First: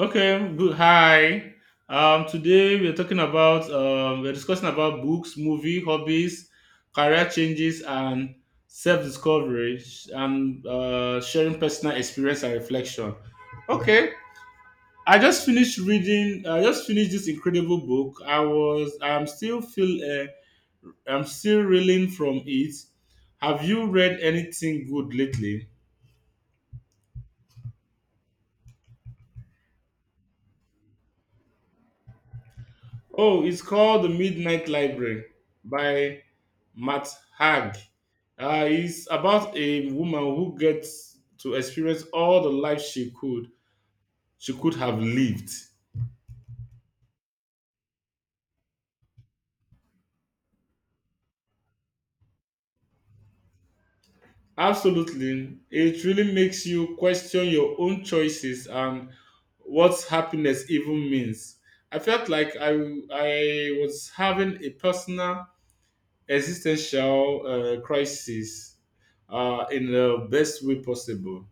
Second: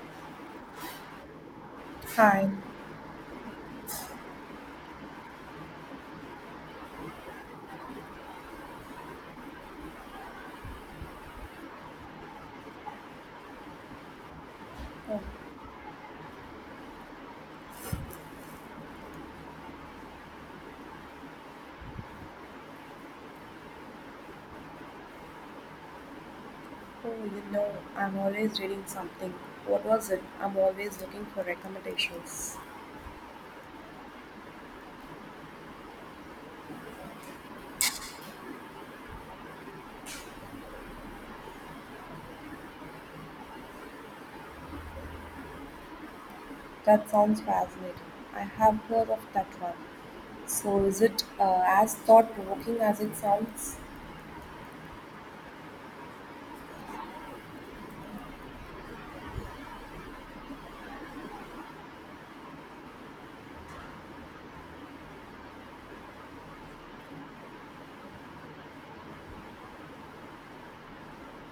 Okay, good. Hi. Hi. Today we are talking about we're discussing about books, movie, hobbies, career changes, and self-discovery, sh- and sharing personal experience and reflection. Okay, I Oh, just finished reading. I just finished this incredible book. I was. I'm still feel. I'm still reeling from it. Have you read anything good lately? oh, I'm always reading something. What was it? I'm always looking for recommendations. Oh, it's called The Midnight Library by Matt Haig. It's about a woman who gets to experience all the life she could have lived. That sounds fascinating. I have heard of that one. So, is it as thought provoking as it sounds? Absolutely, it really makes you question your own choices and what happiness even means. I felt like I was having a personal existential crisis in the best way possible.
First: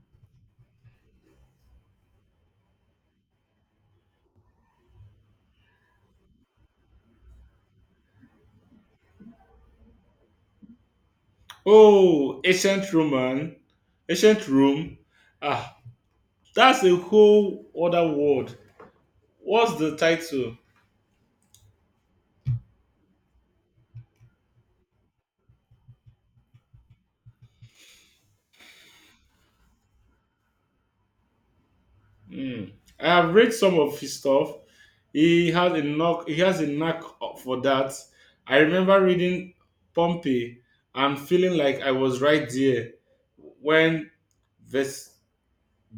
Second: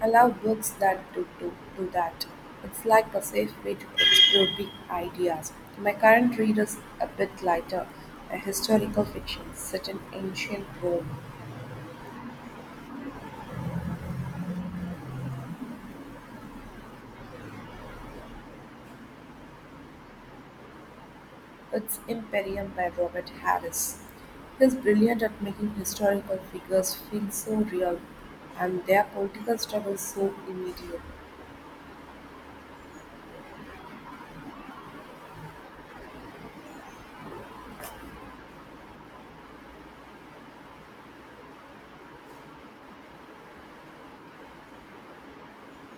I love books that do that. It's like a safe way to explore big ideas. My current read is a bit lighter, a historical fiction set in ancient Rome. Oh, ancient Rome. Ah, that's a whole other world. What's the title? It's Imperium by Robert Harris. He's brilliant at making historical figures feel so real and their political struggles so immediate. Hmm. I have read some of his stuff. He has a knock. He has a knack for that. I remember reading Pompey and feeling like I was right there when Ves-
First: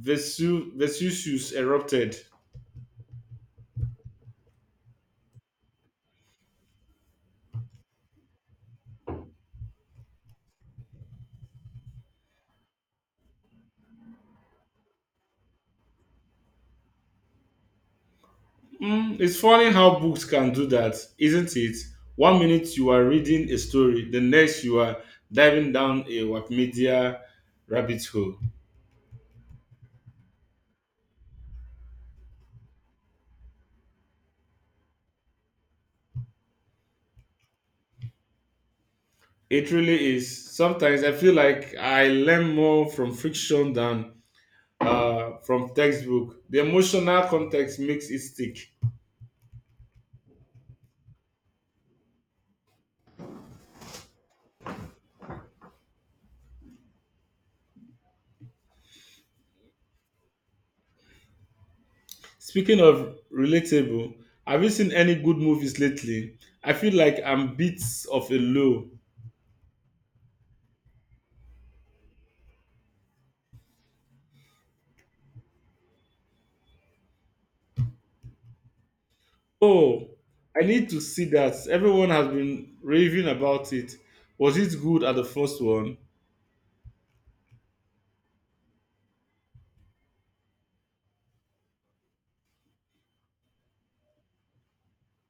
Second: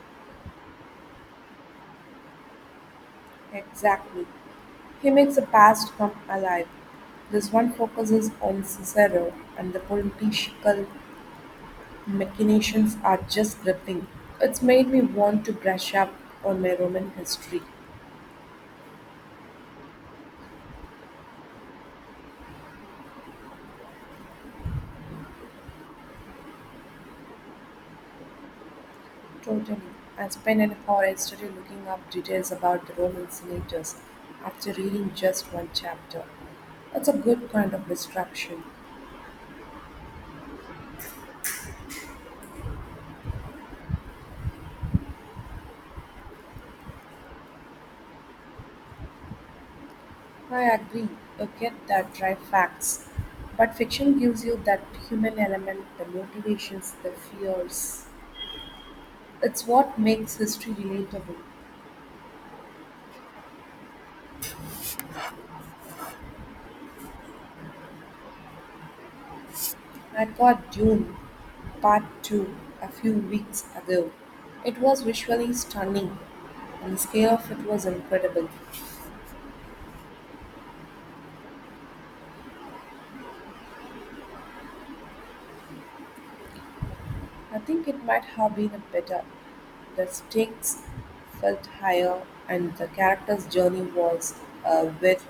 Vesuvius erupted. Exactly. He makes the past come alive. This one focuses on Cicero, and the political machinations are just gripping. It's made me want to brush up on my Roman history. Mm, it's funny how books can do that, isn't it? One minute you are reading a story, the next you are diving down a Wikimedia rabbit hole. Totally. I spent an hour yesterday looking up details about the Roman senators after reading just one chapter. That's a good kind of distraction. It really is. Sometimes I feel like I learn more from fiction than from textbook. The emotional context makes it stick. I agree, you get that dry facts. But fiction gives you that human element, the motivations, the fears. It's what makes history relatable. Speaking of relatable, have you seen any good movies lately? I feel like I'm bits of a low. I got Dune Part 2 a few weeks ago. It was visually stunning, and the scale of it was incredible. Oh, I need to see that. Everyone has been raving about it. Was it good at the first one? I think it might have been better. The stakes felt higher, and the character's journey was a with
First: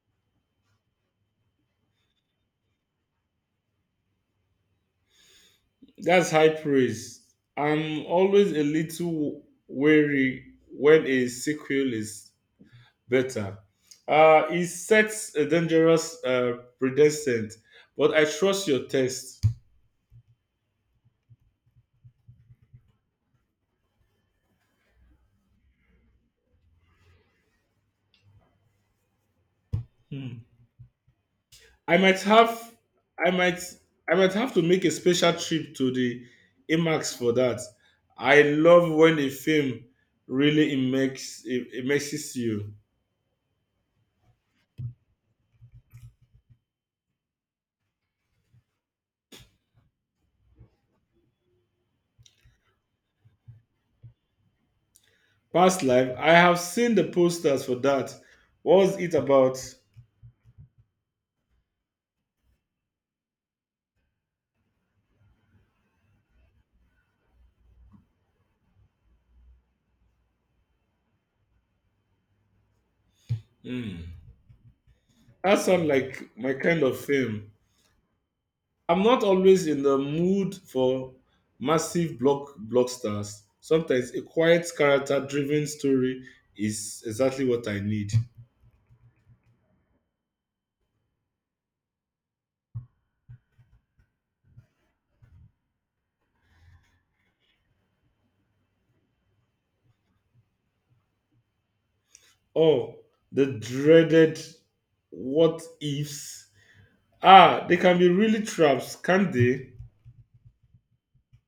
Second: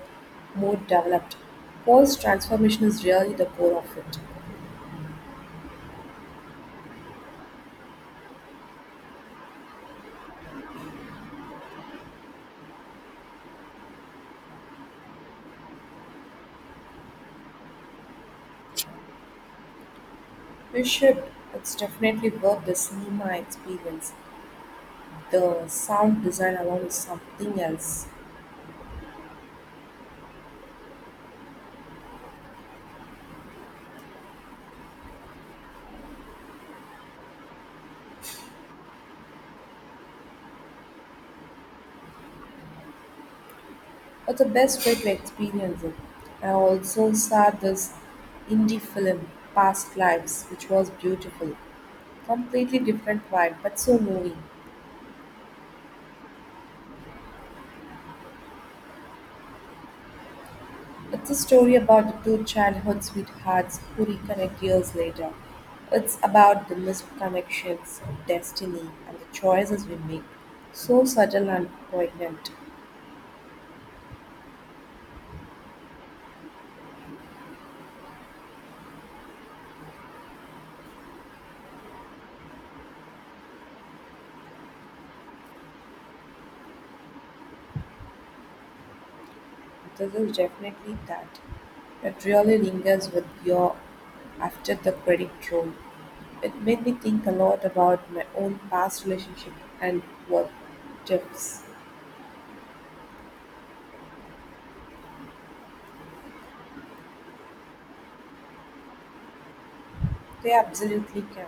more developed. Paul's transformation is really the core of it. That's high praise. I'm always a little wary when a sequel is better. It sets a dangerous precedent, but I trust your taste. You should. It's definitely worth the cinema experience. The sound design alone is something else. Hmm. I might have I might I might have to make a special trip to the IMAX for that. I love when a film really immerses you. It's the best way to experience it. I also saw this indie film, Past Lives, which was beautiful, completely different vibe, but so moving. Past life, I have seen the posters for that. What's it about? It's a story about the two childhood sweethearts who reconnect years later. It's about the missed connections, destiny, and the choices we make. So subtle and poignant. Hmm. That sounds like my kind of film. I'm not always in the mood for massive blocksters. Sometimes a quiet character driven story is exactly what I need. This is definitely that. It really lingers with you after the credit roll. It made me think a lot about my own past relationship and what ifs. Oh, the dreaded what ifs. Ah, they can be really traps, can't they? They absolutely can.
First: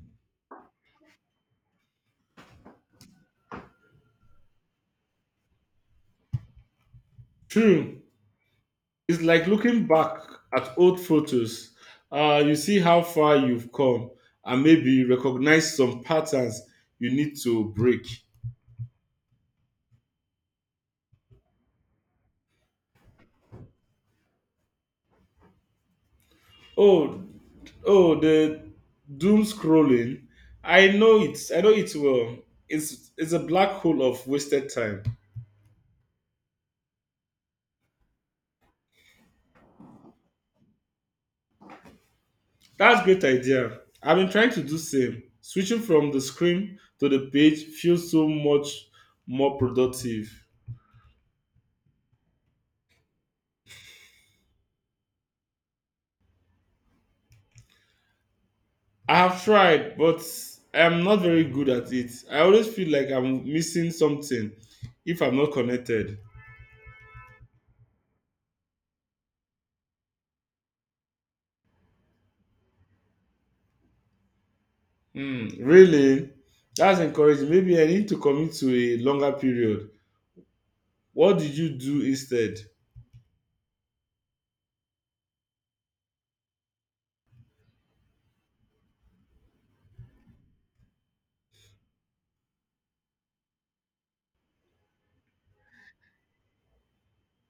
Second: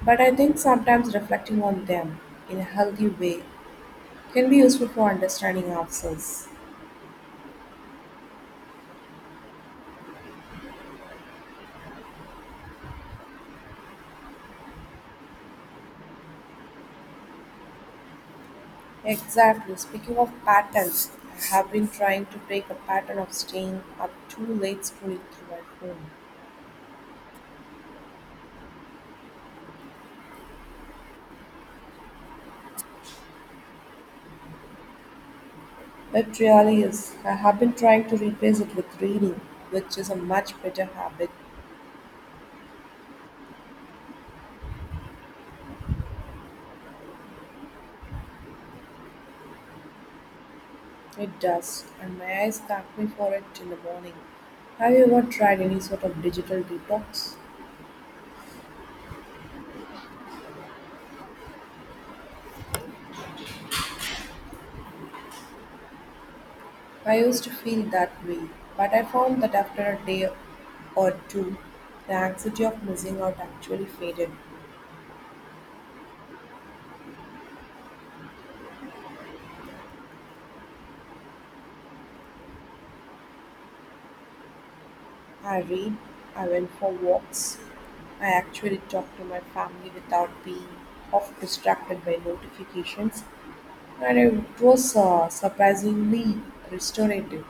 But I think sometimes reflecting on them in a healthy way can be useful for understanding ourselves. True. It's like looking back at old photos. You see how far you've come and maybe recognize some patterns you need to break. Exactly. Speaking of patterns, I have been trying to break a pattern of staying up too late scrolling through my phone. Oh, oh, the doom scrolling. I know it. I know it well. It's a black hole of wasted time. It really is. I have been trying to replace it with reading, which is a much better habit. That's great idea. I've been trying to do same. Switching from the screen to the page feels so much more productive. It does, and my eyes thank me for it in the morning. Have you ever tried any sort of digital detox? I have tried, but I'm not very good at it. I always feel like I'm missing something if I'm not connected. I used to feel that way, but I found that after a day or two, the anxiety of missing out actually faded. Hmm, really? That's encouraging. Maybe I need to commit to a longer period. What did you do instead? I read, I went for walks, I actually talked to my family without being off distracted by notifications, and it was surprisingly restorative.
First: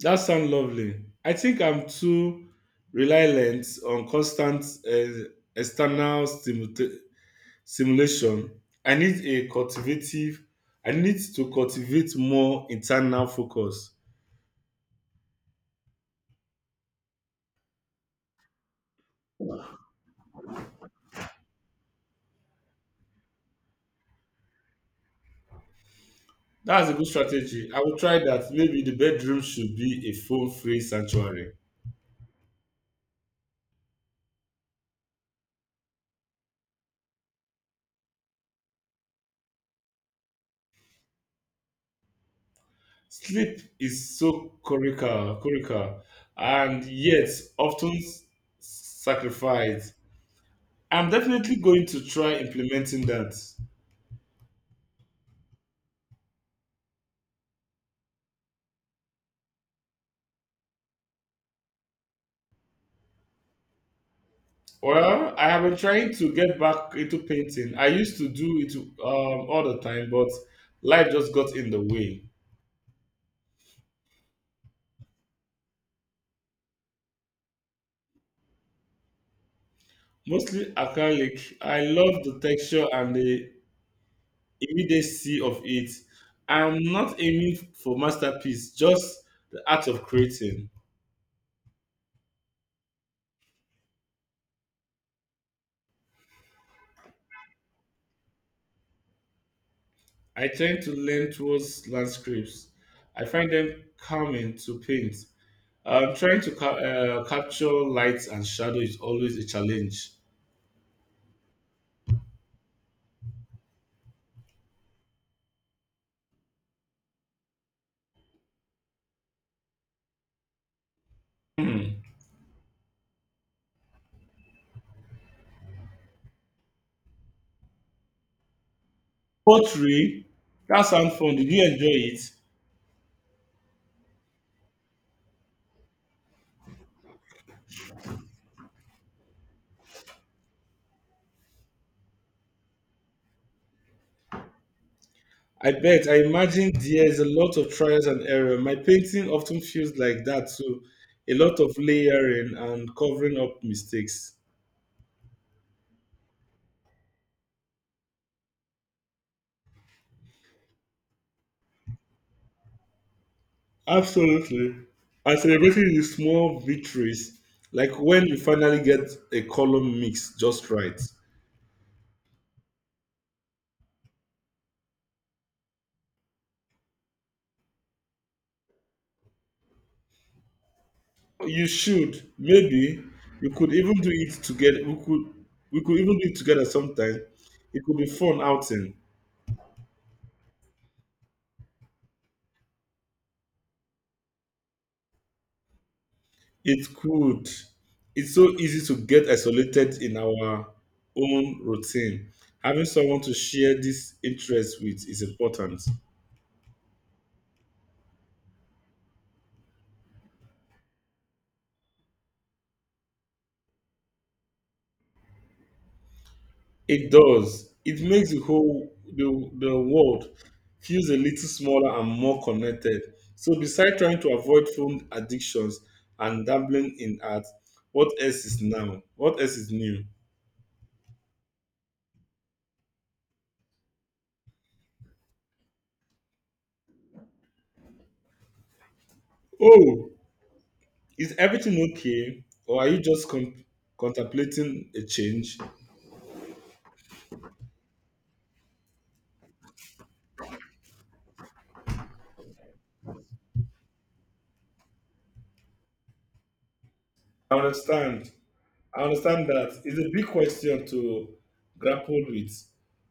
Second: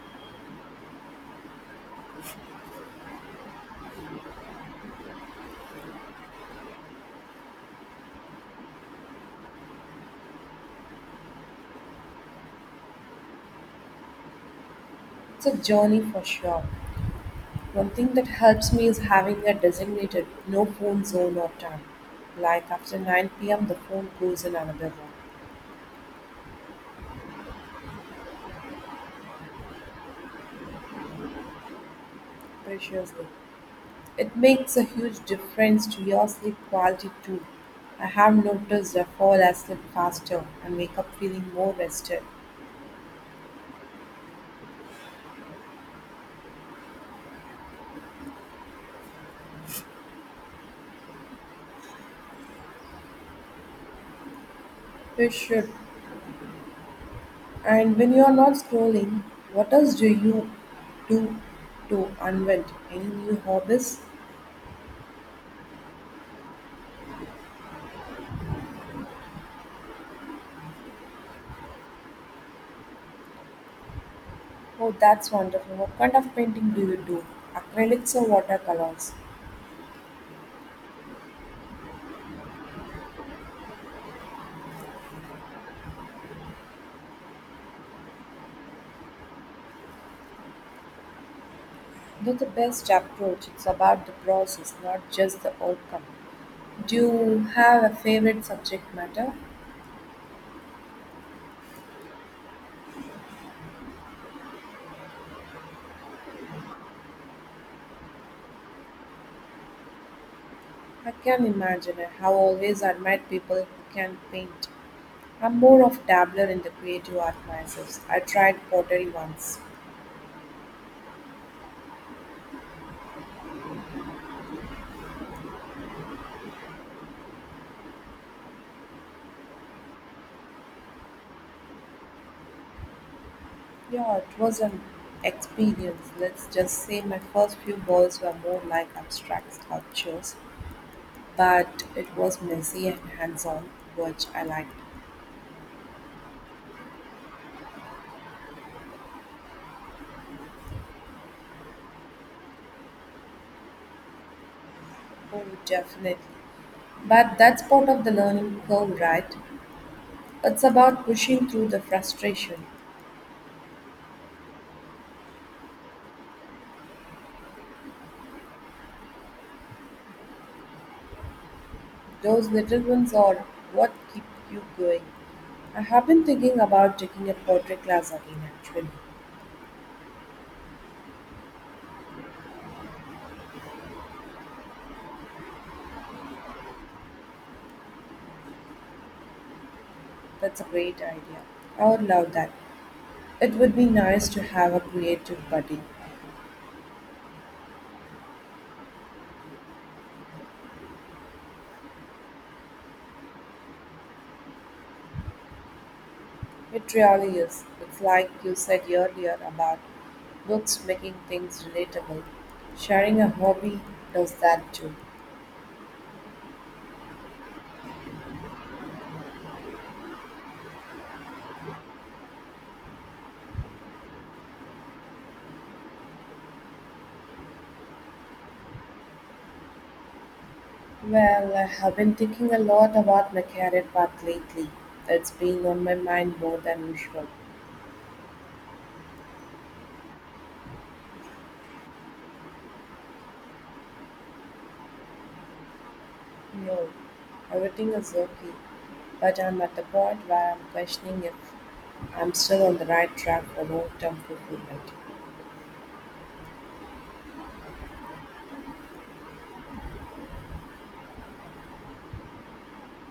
That sounds lovely. I think I'm too reliant on constant uh, external stimulation Simulation. I need a cultivative, I need to cultivate more internal focus. It's a journey for sure. One thing that helps me is having a designated no phone zone or time. Like after 9 p.m., the phone goes in another room, That's a good strategy. I will try that. Maybe the bedroom should be a phone free sanctuary. preciously. It makes a huge difference to your sleep quality too. I have noticed I fall asleep faster and wake up feeling more rested. Sleep is so curricular and yet often sacrificed. I'm definitely going to try implementing that. You should. And when you are not scrolling, what else do you do to unwind? Any new hobbies? Well, I have been trying to get back into painting. I used to do it all the time, but life just got in the way. Oh, that's wonderful. What kind of painting do you do? Acrylics or watercolors? Mostly acrylic. I love the texture and the immediacy of it. I'm not aiming for masterpiece, just the art of creating. They the best approach. It's about the process, not just the outcome. Do you have a favorite subject matter? I tend to lean towards landscapes. I find them calming to paint. Trying to capture light and shadow is always a challenge. I can imagine. I have always admired people who can paint. I'm more of dabbler in the creative art myself. I tried pottery once. Pottery, that sounds fun. Did you enjoy it? Yeah, it was an experience. Let's just say my first few balls were more like abstract sculptures, but it was messy and hands-on, which I liked. I bet. I imagine there's a lot of trials and error. My painting often feels like that too. A lot of layering and covering up mistakes. Oh, definitely. But that's part of the learning curve, right? It's about pushing through the frustration. Absolutely. And celebrating the small victories, like when you finally get a color mix just right. Those little ones are what keep you going. I have been thinking about taking a pottery class again, actually. You should. Maybe you could even do it together. We could even do it together sometime. It could be fun outing. That's a great idea. I would love that. It would be nice to have a creative buddy. It could. It's so easy to get isolated in our own routine. Having someone to share this interest with is important. It really is. It's like you said earlier about books making things relatable. Sharing a hobby does that too. It does. It makes the whole the world feels a little smaller and more connected. So besides trying to avoid phone addictions and dabbling in art, what else is now? What else is new? Well, I have been thinking a lot about my career path lately. It's been on my mind more than usual. Oh, is everything okay? Or are you just contemplating a change? No, everything is okay. But I'm at the point where I'm questioning if I'm still on the right track for long term fulfillment. I understand. I understand that. It's a big question to grapple with.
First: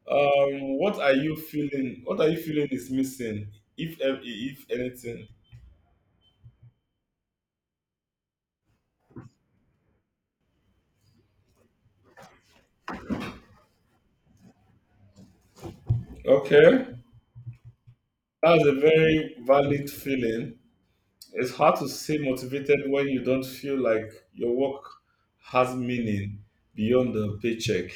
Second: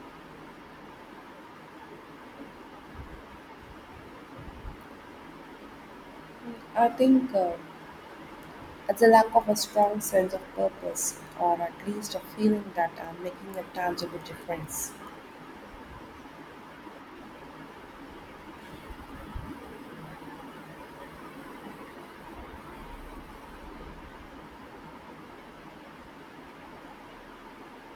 What are you feeling? What are you feeling is missing, if anything? I think it's a lack of a strong sense of purpose, or at least a feeling that I'm making a tangible difference. Okay, that's a very valid feeling. It's hard to stay motivated when you don't feel like your work has meaning beyond the paycheck.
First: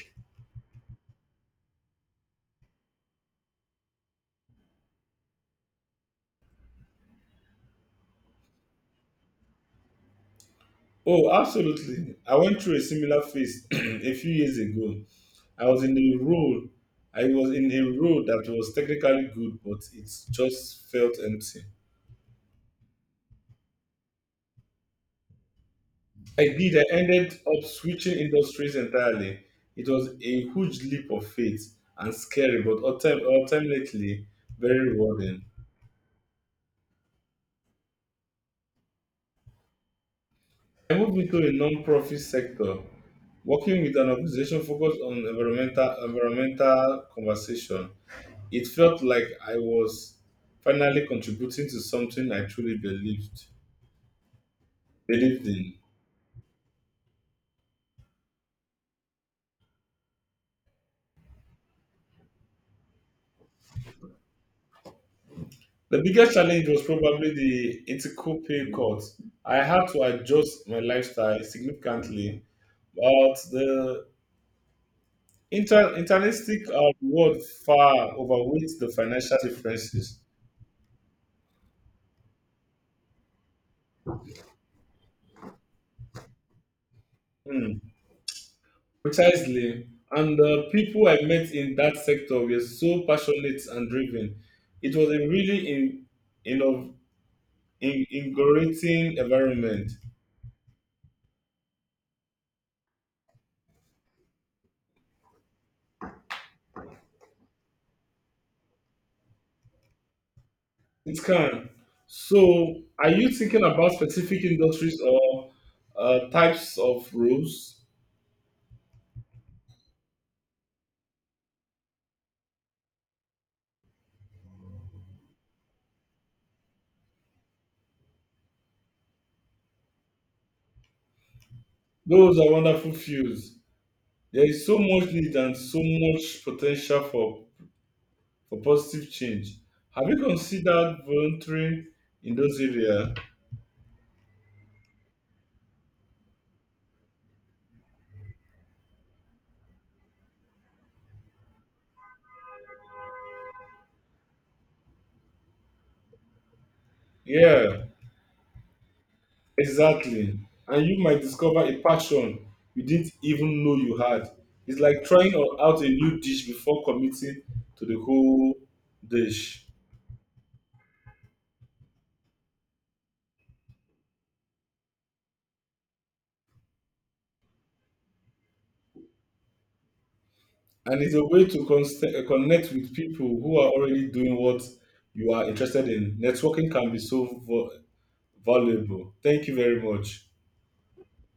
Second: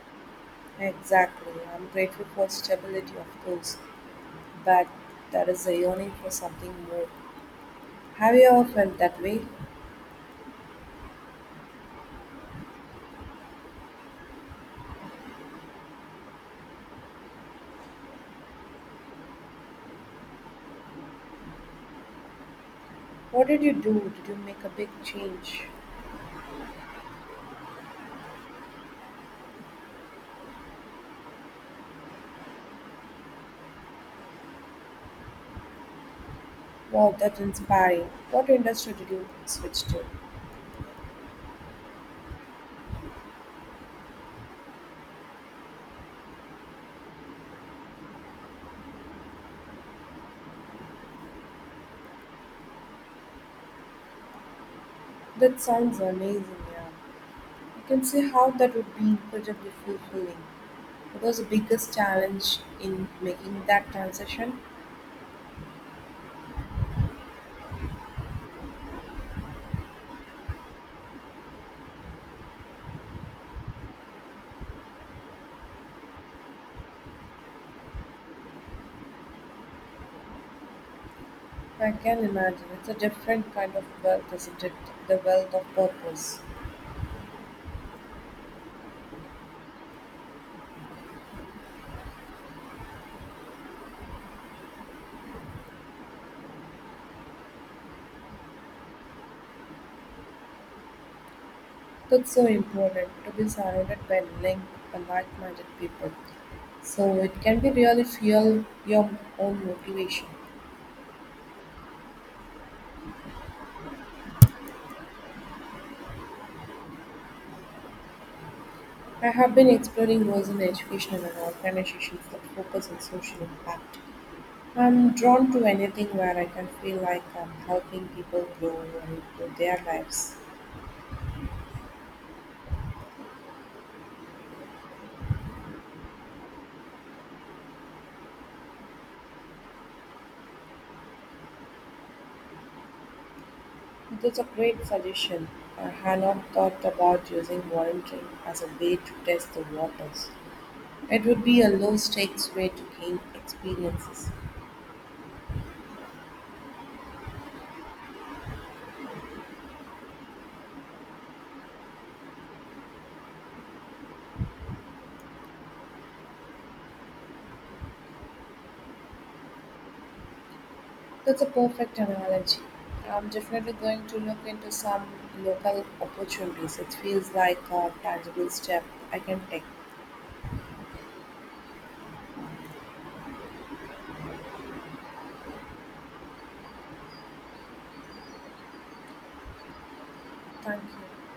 Exactly. I'm grateful for stability, of course, but there is a yearning for something more. Have you ever felt that way? Oh, absolutely. I went through a similar phase a few years ago. I was in a role. I was in a role that was technically good, but it just felt empty. What did you do? Did you make a big change? I did. I ended up switching industries entirely. It was a huge leap of faith and scary, but ultimately very rewarding. Wow, that's inspiring. What industry did you switch to? I moved into a non-profit sector, working with an organization focused on environmental conversation. It felt like I was finally contributing to something I truly believed That in. sounds amazing, yeah. I can see how that would be incredibly fulfilling. What was the biggest challenge in making that transition? The biggest challenge was probably the ethical pay cut. I had to adjust my lifestyle significantly, but the internalistic reward far outweighs the financial differences. I can imagine. It's a different kind of wealth, isn't it? The wealth of purpose. Hmm. Precisely. And the people I met in that sector were so passionate and driven. It was a really you know, in invigorating environment. That's so important to be surrounded by linked and like minded people. So it can be really fuel your own motivation. It can. So, are you thinking about specific industries or types of roles? I have been exploring roles in education and organizations that focus on social impact. I'm drawn to anything where I can feel like I'm helping people grow and improve their lives. Those are wonderful fields. There is so much need and so much potential for positive change. Have you considered volunteering in those areas? That's a great suggestion. I had not thought about using volunteering as a way to test the waters. It would be a low stakes way to gain experiences. Yeah. Exactly. And you might discover a passion you didn't even know you had. It's like trying out a new dish before committing to the whole dish. That's a perfect analogy. I'm definitely going to look into some local opportunities. It feels like a tangible step I can take. And it's a way to connect with people who are already doing what you are interested in. Networking can be so valuable. Thank you very much. Thank you.